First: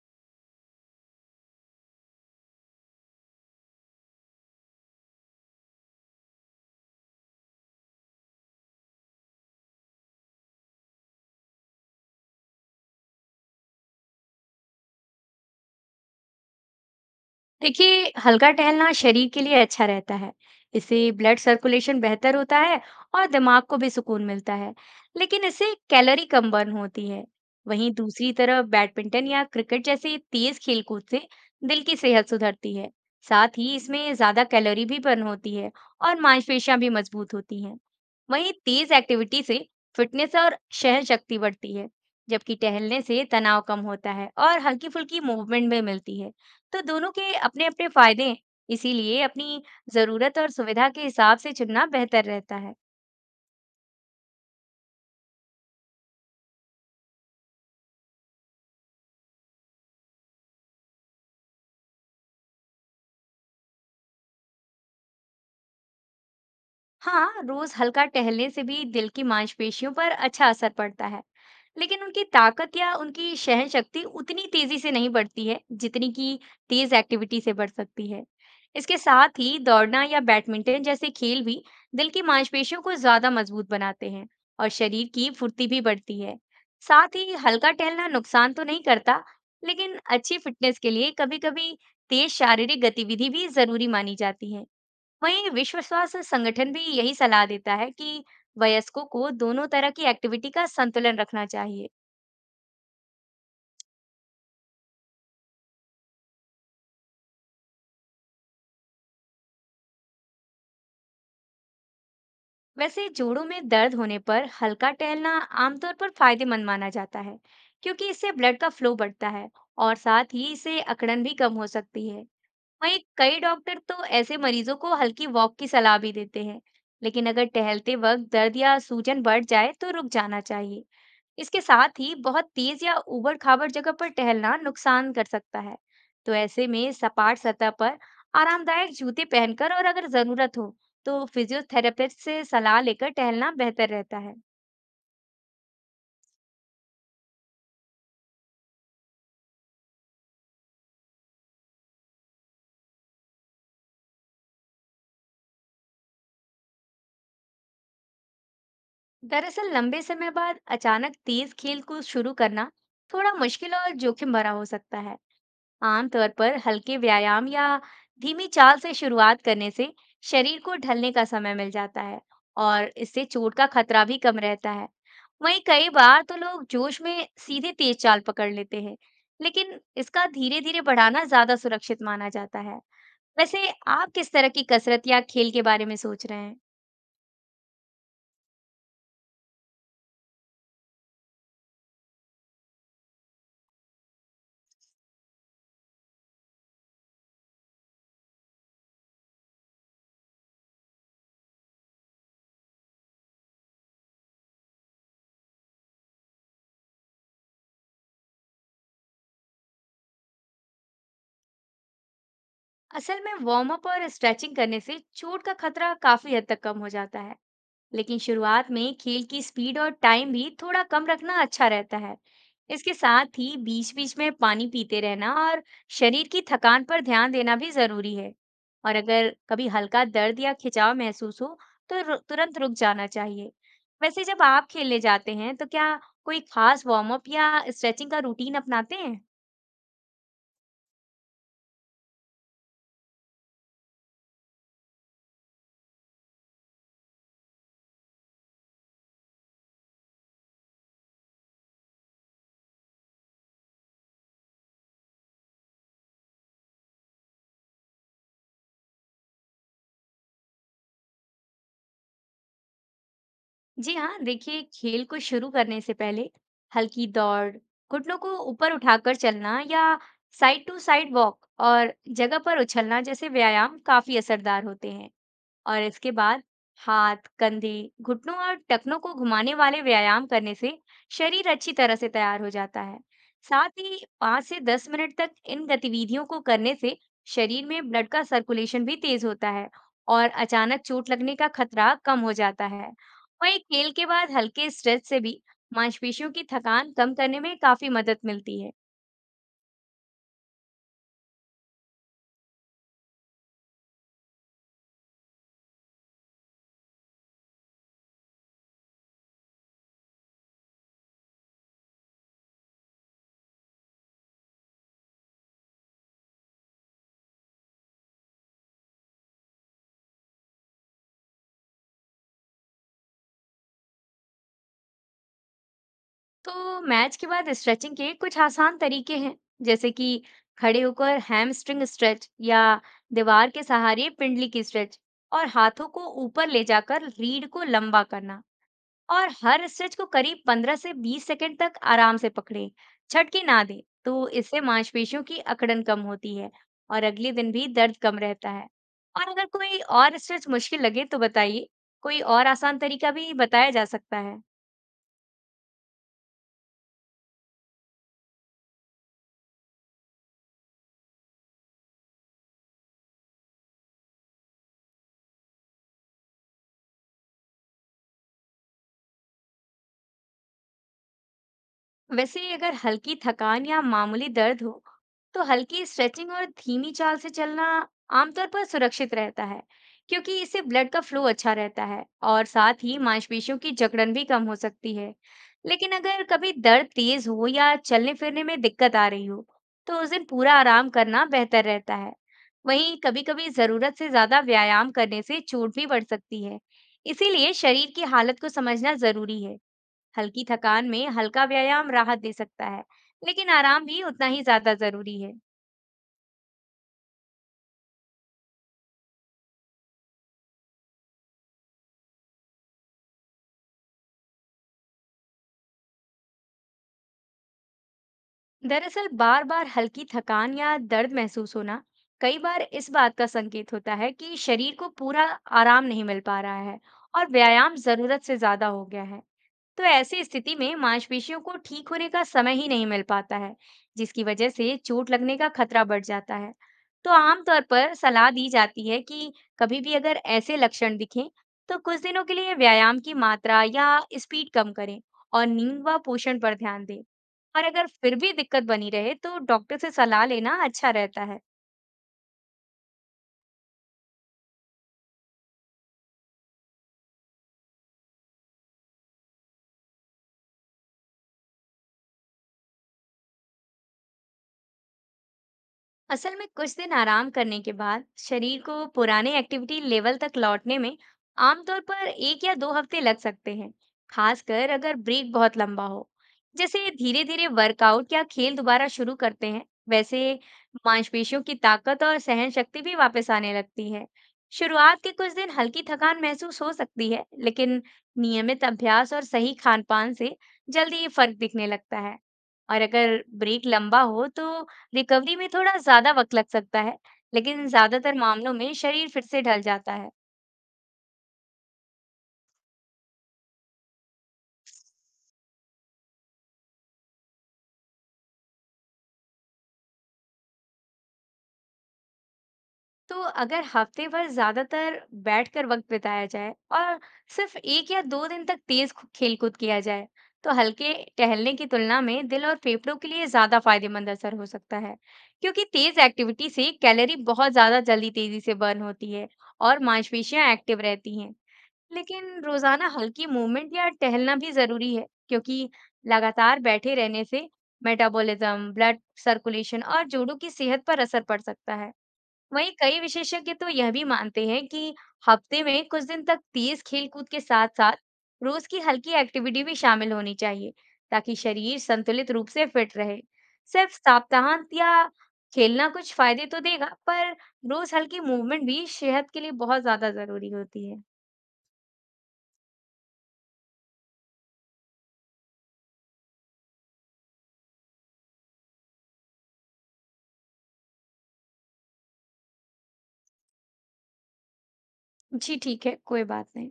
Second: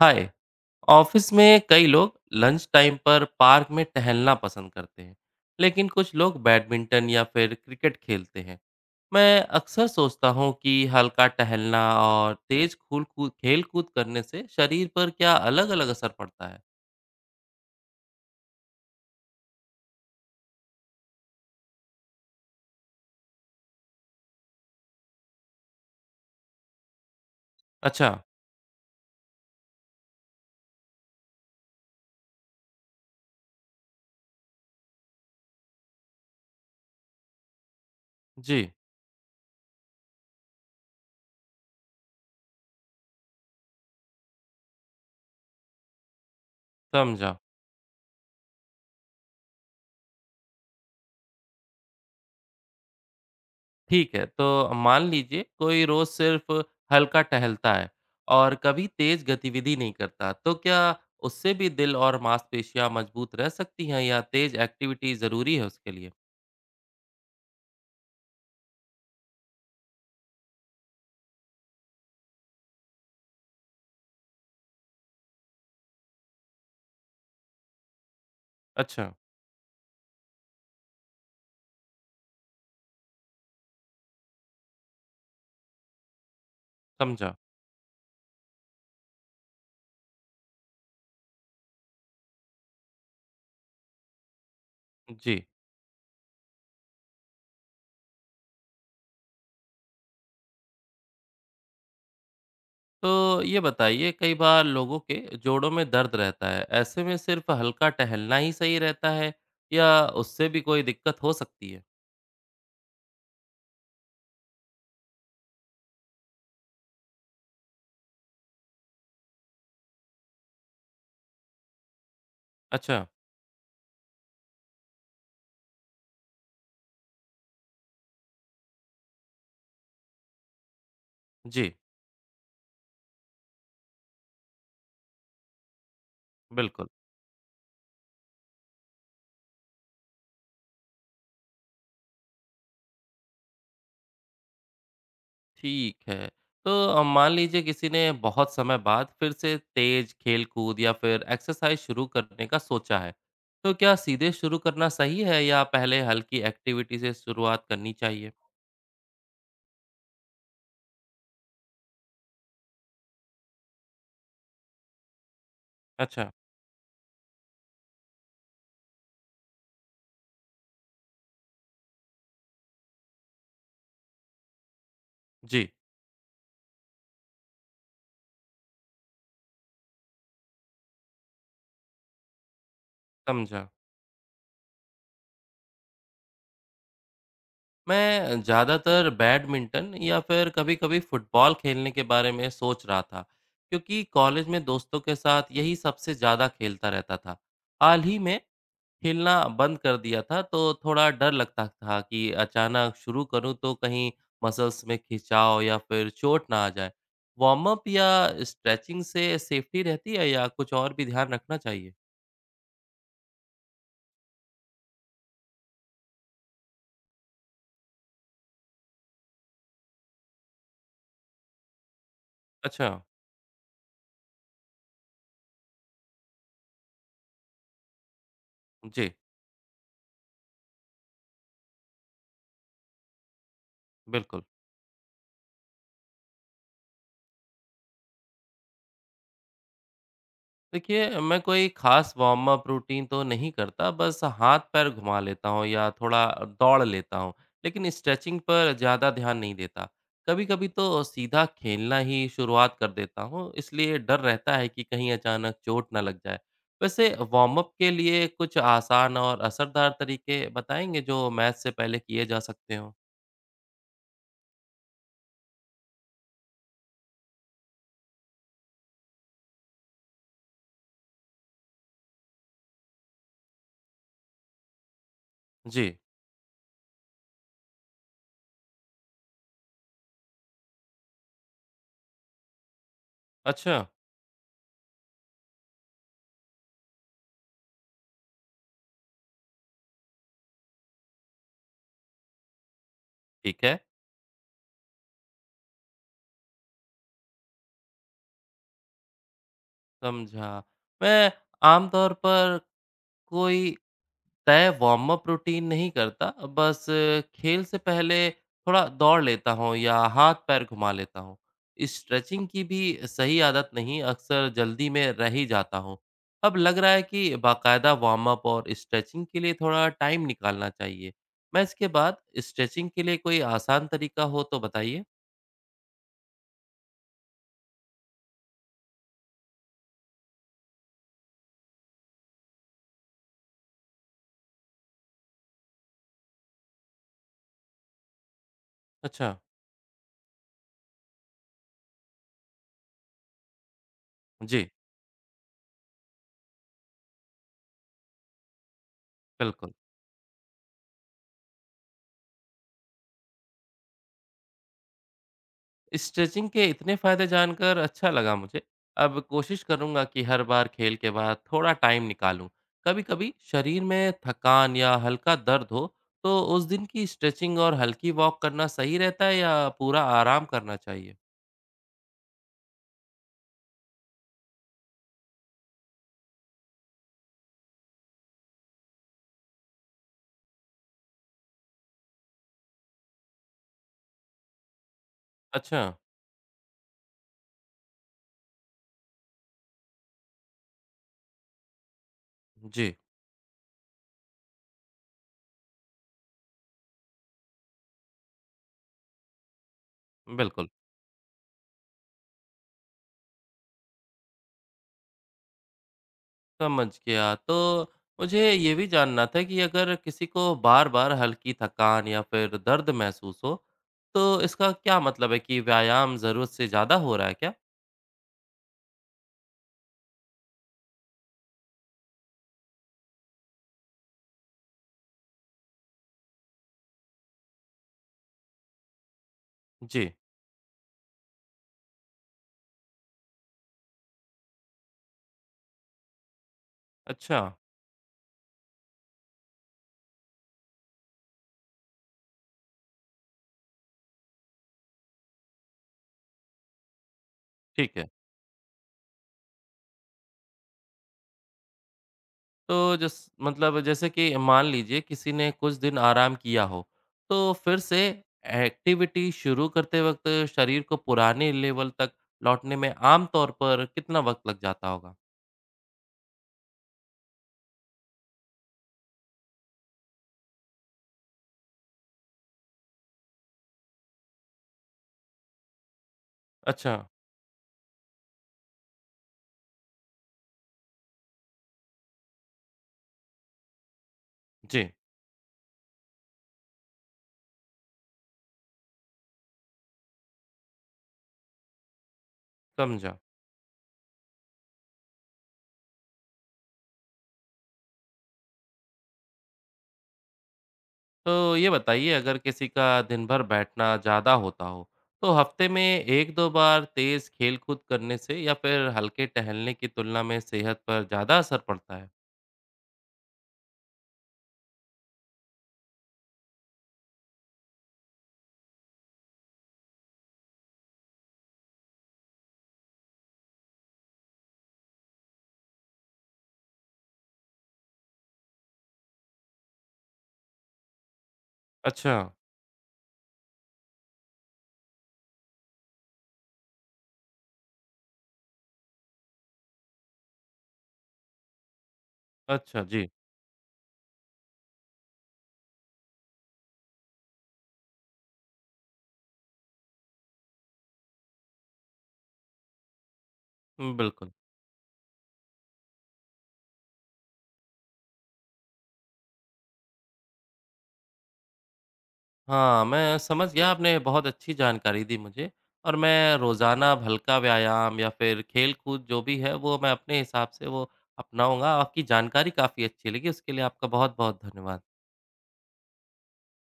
हाय। Office में कई लोग लंच टाइम पर पार्क में टहलना पसंद करते हैं। लेकिन कुछ लोग बैडमिंटन या फिर क्रिकेट खेलते हैं। मैं अक्सर सोचता हूँ कि हल्का टहलना और तेज खूल कूद खेल कूद करने से शरीर पर क्या अलग-अलग असर पड़ता है। देखिए, हल्का टहलना शरीर के लिए अच्छा रहता है। इससे ब्लड सर्कुलेशन बेहतर होता है और दिमाग को भी सुकून मिलता है। लेकिन इससे कैलोरी कम बर्न होती है। वहीं अच्छा। दूसरी तरफ बैडमिंटन या क्रिकेट जैसे तेज खेलकूद से दिल की सेहत सुधरती है। साथ ही इसमें ज्यादा कैलोरी भी बर्न होती है और मांसपेशियां भी मजबूत होती हैं। वहीं जी। तेज एक्टिविटी से फिटनेस और सहन शक्ति बढ़ती है, जबकि टहलने से तनाव कम होता है और हल्की फुल्की मूवमेंट भी मिलती है। तो दोनों के समझा। अपने-अपने फायदे हैं, इसीलिए अपनी ज़रूरत और सुविधा के हिसाब से चुनना बेहतर रहता है। ठीक है, तो मान लीजिए कोई रोज सिर्फ हल्का टहलता है और कभी तेज गतिविधि नहीं करता, तो क्या उससे भी दिल और मांसपेशियां मजबूत रह सकती हैं या तेज एक्टिविटी जरूरी है उसके लिए? हाँ, रोज हल्का टहलने से भी दिल की मांसपेशियों पर अच्छा असर पड़ता है, लेकिन उनकी ताकत या उनकी सहन शक्ति उतनी तेजी से नहीं बढ़ती है जितनी कि तेज एक्टिविटी से बढ़ सकती है। इसके अच्छा। साथ ही दौड़ना या बैडमिंटन जैसे खेल भी दिल की मांसपेशियों को ज्यादा मजबूत बनाते हैं और शरीर की फुर्ती भी बढ़ती है। साथ ही समझा। हल्का टहलना नुकसान तो नहीं करता, लेकिन अच्छी फिटनेस के लिए कभी-कभी तेज शारीरिक गतिविधि भी जरूरी मानी जाती है। जी। वहीं विश्व स्वास्थ्य संगठन भी यही सलाह देता है कि वयस्कों को दोनों तरह की एक्टिविटी का संतुलन रखना चाहिए। तो ये बताइए, कई बार लोगों के जोड़ों में दर्द रहता है, ऐसे में सिर्फ हल्का टहलना ही सही रहता है या उससे भी कोई दिक्कत हो सकती है? वैसे जोड़ों में दर्द होने पर हल्का टहलना आमतौर पर फायदेमंद माना जाता है, क्योंकि इससे ब्लड का फ्लो बढ़ता है और साथ ही इससे अकड़न भी कम हो सकती है। वहीं अच्छा। कई डॉक्टर तो ऐसे मरीजों को हल्की वॉक की सलाह भी देते हैं, लेकिन अगर टहलते वक्त दर्द या सूजन बढ़ जाए तो रुक जाना चाहिए। इसके जी। साथ ही बहुत तेज या ऊबड़ खाबड़ जगह पर टहलना नुकसान कर सकता है। तो ऐसे बिल्कुल। में सपाट सतह पर आरामदायक जूते पहनकर और अगर जरूरत हो तो फिजियोथेरेपिस्ट से सलाह लेकर टहलना बेहतर रहता है। ठीक है। तो मान लीजिए किसी ने बहुत समय बाद फिर से तेज खेल-कूद या फिर एक्सरसाइज शुरू करने का सोचा है। तो क्या सीधे शुरू करना सही है या पहले हल्की एक्टिविटी से शुरुआत करनी चाहिए? दरअसल लंबे समय बाद अचानक तेज खेल कूद शुरू करना थोड़ा मुश्किल और जोखिम भरा हो सकता है। आमतौर अच्छा, पर हल्के व्यायाम या धीमी चाल से शुरुआत करने से शरीर को ढलने का समय मिल जाता है और इससे चोट का खतरा भी कम रहता है। वहीं जी, कई बार तो लोग जोश में सीधे तेज चाल पकड़ लेते हैं, लेकिन इसका धीरे धीरे बढ़ाना ज्यादा सुरक्षित माना जाता है। समझा। वैसे आप किस तरह की कसरत या खेल के बारे में सोच रहे हैं? मैं ज़्यादातर बैडमिंटन या फिर कभी-कभी फुटबॉल खेलने के बारे में सोच रहा था, क्योंकि कॉलेज में दोस्तों के साथ यही सबसे ज़्यादा खेलता रहता था। हाल ही में खेलना बंद कर दिया था, तो थोड़ा डर लगता था कि अचानक शुरू करूं तो कहीं मसल्स में खिंचाव या फिर चोट ना आ जाए। वार्म अप या स्ट्रेचिंग से सेफ्टी रहती है या कुछ और भी ध्यान रखना चाहिए? असल में वार्म अप और स्ट्रेचिंग करने से चोट का खतरा काफी हद तक कम हो जाता है, लेकिन शुरुआत में खेल की स्पीड और टाइम भी थोड़ा कम रखना अच्छा रहता है। अच्छा। इसके साथ ही बीच-बीच में पानी पीते रहना और शरीर की थकान पर ध्यान देना भी जरूरी है। और जी। अगर कभी हल्का दर्द या खिंचाव महसूस हो, तो तुरंत रुक जाना चाहिए। वैसे जब बिल्कुल। आप खेलने जाते हैं, तो क्या कोई खास वार्म अप या स्ट्रेचिंग का रूटीन अपनाते हैं? देखिए, मैं कोई ख़ास वार्म अप रूटीन तो नहीं करता, बस हाथ-पैर घुमा लेता हूँ या थोड़ा दौड़ लेता हूँ, लेकिन स्ट्रेचिंग पर ज़्यादा ध्यान नहीं देता। कभी-कभी तो सीधा खेलना ही शुरुआत कर देता हूँ, इसलिए डर रहता है कि कहीं अचानक चोट ना लग जाए। वैसे वार्म अप के लिए कुछ आसान और असरदार तरीके बताएँगे, जो मैच से पहले किए जा सकते हों? जी हाँ, देखिए खेल को शुरू करने से पहले हल्की दौड़, घुटनों को ऊपर उठाकर चलना या साइड टू साइड वॉक और जगह पर उछलना जैसे व्यायाम काफी असरदार होते हैं। और जी, इसके बाद हाथ, कंधे, घुटनों और टखनों को घुमाने वाले व्यायाम करने से शरीर अच्छी तरह से तैयार हो जाता है। साथ अच्छा, ही 5 से 10 मिनट तक इन गतिविधियों को करने से शरीर में ब्लड का सर्कुलेशन भी तेज होता है और अचानक चोट लगने का खतरा कम हो जाता है। वहीं ठीक है, खेल के बाद हल्के स्ट्रेच से भी मांसपेशियों की थकान कम करने में काफी मदद मिलती है। समझा। मैं आमतौर पर कोई तय वार्म अप रूटीन नहीं करता, बस खेल से पहले थोड़ा दौड़ लेता हूँ या हाथ-पैर घुमा लेता हूँ। स्ट्रेचिंग की भी सही आदत नहीं, अक्सर जल्दी में रह ही जाता हूँ। अब लग रहा है कि बाकायदा वार्म अप और स्ट्रेचिंग के लिए थोड़ा टाइम निकालना चाहिए। मैं इसके बाद स्ट्रेचिंग के लिए कोई आसान तरीका हो तो बताइए? तो मैच के बाद स्ट्रेचिंग के कुछ आसान तरीके हैं, जैसे कि खड़े होकर हैमस्ट्रिंग स्ट्रेच या दीवार के सहारे पिंडली की स्ट्रेच और हाथों को ऊपर ले जाकर रीढ़ को लंबा करना। और अच्छा, हर स्ट्रेच को करीब 15 से 20 सेकंड तक आराम से पकड़े, झटके ना दे, तो इससे जी, मांसपेशियों की अकड़न कम होती है और अगले दिन भी दर्द कम रहता है। और अगर बिल्कुल। कोई और स्ट्रेच मुश्किल लगे तो बताइए, कोई और आसान तरीका भी बताया जा सकता है। स्ट्रेचिंग के इतने फायदे जानकर अच्छा लगा मुझे। अब कोशिश करूंगा कि हर बार खेल के बाद थोड़ा टाइम निकालूं। कभी-कभी शरीर में थकान या हल्का दर्द हो, तो उस दिन की स्ट्रेचिंग और हल्की वॉक करना सही रहता है या पूरा आराम करना चाहिए? वैसे अगर हल्की थकान या मामूली दर्द हो, तो हल्की स्ट्रेचिंग और धीमी चाल से चलना आमतौर पर सुरक्षित रहता है, क्योंकि इससे ब्लड का फ्लो अच्छा रहता है और साथ ही मांसपेशियों की जकड़न भी कम हो सकती है। अच्छा, लेकिन अगर कभी दर्द तेज हो या चलने फिरने में दिक्कत आ रही हो, तो उस दिन पूरा आराम करना बेहतर रहता है। जी, वहीं कभी-कभी जरूरत से ज्यादा व्यायाम करने से चोट भी बढ़ सकती है। इसीलिए शरीर की हालत को समझना जरूरी है। हल्की बिल्कुल, थकान में हल्का व्यायाम राहत दे सकता है, लेकिन आराम भी उतना ही ज्यादा जरूरी है। समझ गया। तो मुझे ये भी जानना था कि अगर किसी को बार-बार हल्की थकान या फिर दर्द महसूस हो, तो इसका क्या मतलब है, कि व्यायाम ज़रूरत से ज़्यादा हो रहा है क्या? दरअसल बार-बार हल्की थकान या दर्द महसूस होना कई बार इस बात का संकेत होता है कि शरीर को पूरा आराम नहीं मिल पा रहा है और व्यायाम जरूरत से ज्यादा हो गया है। तो जी, ऐसी स्थिति में मांसपेशियों को ठीक होने का समय ही नहीं मिल पाता है, जिसकी वजह से चोट लगने का खतरा बढ़ जाता है। तो अच्छा। आमतौर पर सलाह दी जाती है कि कभी भी अगर ऐसे लक्षण दिखें, तो कुछ दिनों के लिए व्यायाम की मात्रा या स्पीड कम करें और नींद व पोषण पर ध्यान दें। और अगर ठीक है। फिर भी दिक्कत बनी रहे, तो डॉक्टर से सलाह लेना अच्छा रहता है। तो जिस मतलब, जैसे कि मान लीजिए किसी ने कुछ दिन आराम किया हो, तो फिर से एक्टिविटी शुरू करते वक़्त शरीर को पुराने लेवल तक लौटने में आम तौर पर कितना वक़्त लग जाता होगा? असल में कुछ दिन आराम करने के बाद शरीर को पुराने एक्टिविटी लेवल तक लौटने में आमतौर पर एक या दो हफ्ते लग सकते हैं, खासकर अगर ब्रेक बहुत लंबा हो। जैसे अच्छा, धीरे धीरे वर्कआउट या खेल दोबारा शुरू करते हैं, वैसे मांसपेशियों की ताकत और सहन शक्ति भी वापस आने लगती है। जी, शुरुआत के कुछ दिन हल्की थकान महसूस हो सकती है, लेकिन नियमित अभ्यास और सही खान पान से जल्दी ये फर्क दिखने लगता है। और समझा। अगर ब्रेक लंबा हो तो रिकवरी में थोड़ा ज्यादा वक्त लग सकता है, लेकिन ज्यादातर मामलों में शरीर फिर से ढल जाता है। तो ये बताइए, अगर किसी का दिन भर बैठना ज़्यादा होता हो, तो हफ़्ते में 1-2 बार तेज़ खेल-कूद करने से या फिर हल्के टहलने की तुलना में सेहत पर ज़्यादा असर पड़ता है? तो अगर हफ्ते भर ज्यादातर बैठकर वक्त बिताया जाए और सिर्फ एक या दो दिन तक तेज खेलकूद किया जाए, तो हल्के टहलने की तुलना में दिल और फेफड़ों के लिए ज्यादा फायदेमंद असर हो सकता है, क्योंकि तेज एक्टिविटी से कैलोरी बहुत ज्यादा जल्दी तेजी से बर्न होती है और मांसपेशियां एक्टिव रहती हैं। अच्छा, लेकिन रोजाना हल्की मूवमेंट या टहलना भी जरूरी है, क्योंकि लगातार बैठे रहने से मेटाबॉलिज्म, ब्लड सर्कुलेशन और जोड़ों की सेहत पर असर पड़ सकता है। वहीं अच्छा, कई जी, विशेषज्ञ तो यह भी मानते हैं कि हफ्ते में कुछ दिन तक तेज खेलकूद के साथ साथ रोज की हल्की एक्टिविटी भी शामिल होनी चाहिए, ताकि शरीर संतुलित रूप से फिट रहे। सिर्फ बिल्कुल। सप्ताहांत या खेलना कुछ फायदे तो देगा, पर रोज हल्की मूवमेंट भी सेहत के लिए बहुत ज्यादा जरूरी होती है। हाँ, मैं समझ गया, आपने बहुत अच्छी जानकारी दी मुझे, और मैं रोज़ाना अब हल्का व्यायाम या फिर खेल-कूद जो भी है वो मैं अपने हिसाब से वो अपनाऊँगा। आपकी जानकारी काफ़ी अच्छी लगी, उसके लिए आपका बहुत-बहुत धन्यवाद। जी ठीक है, कोई बात नहीं।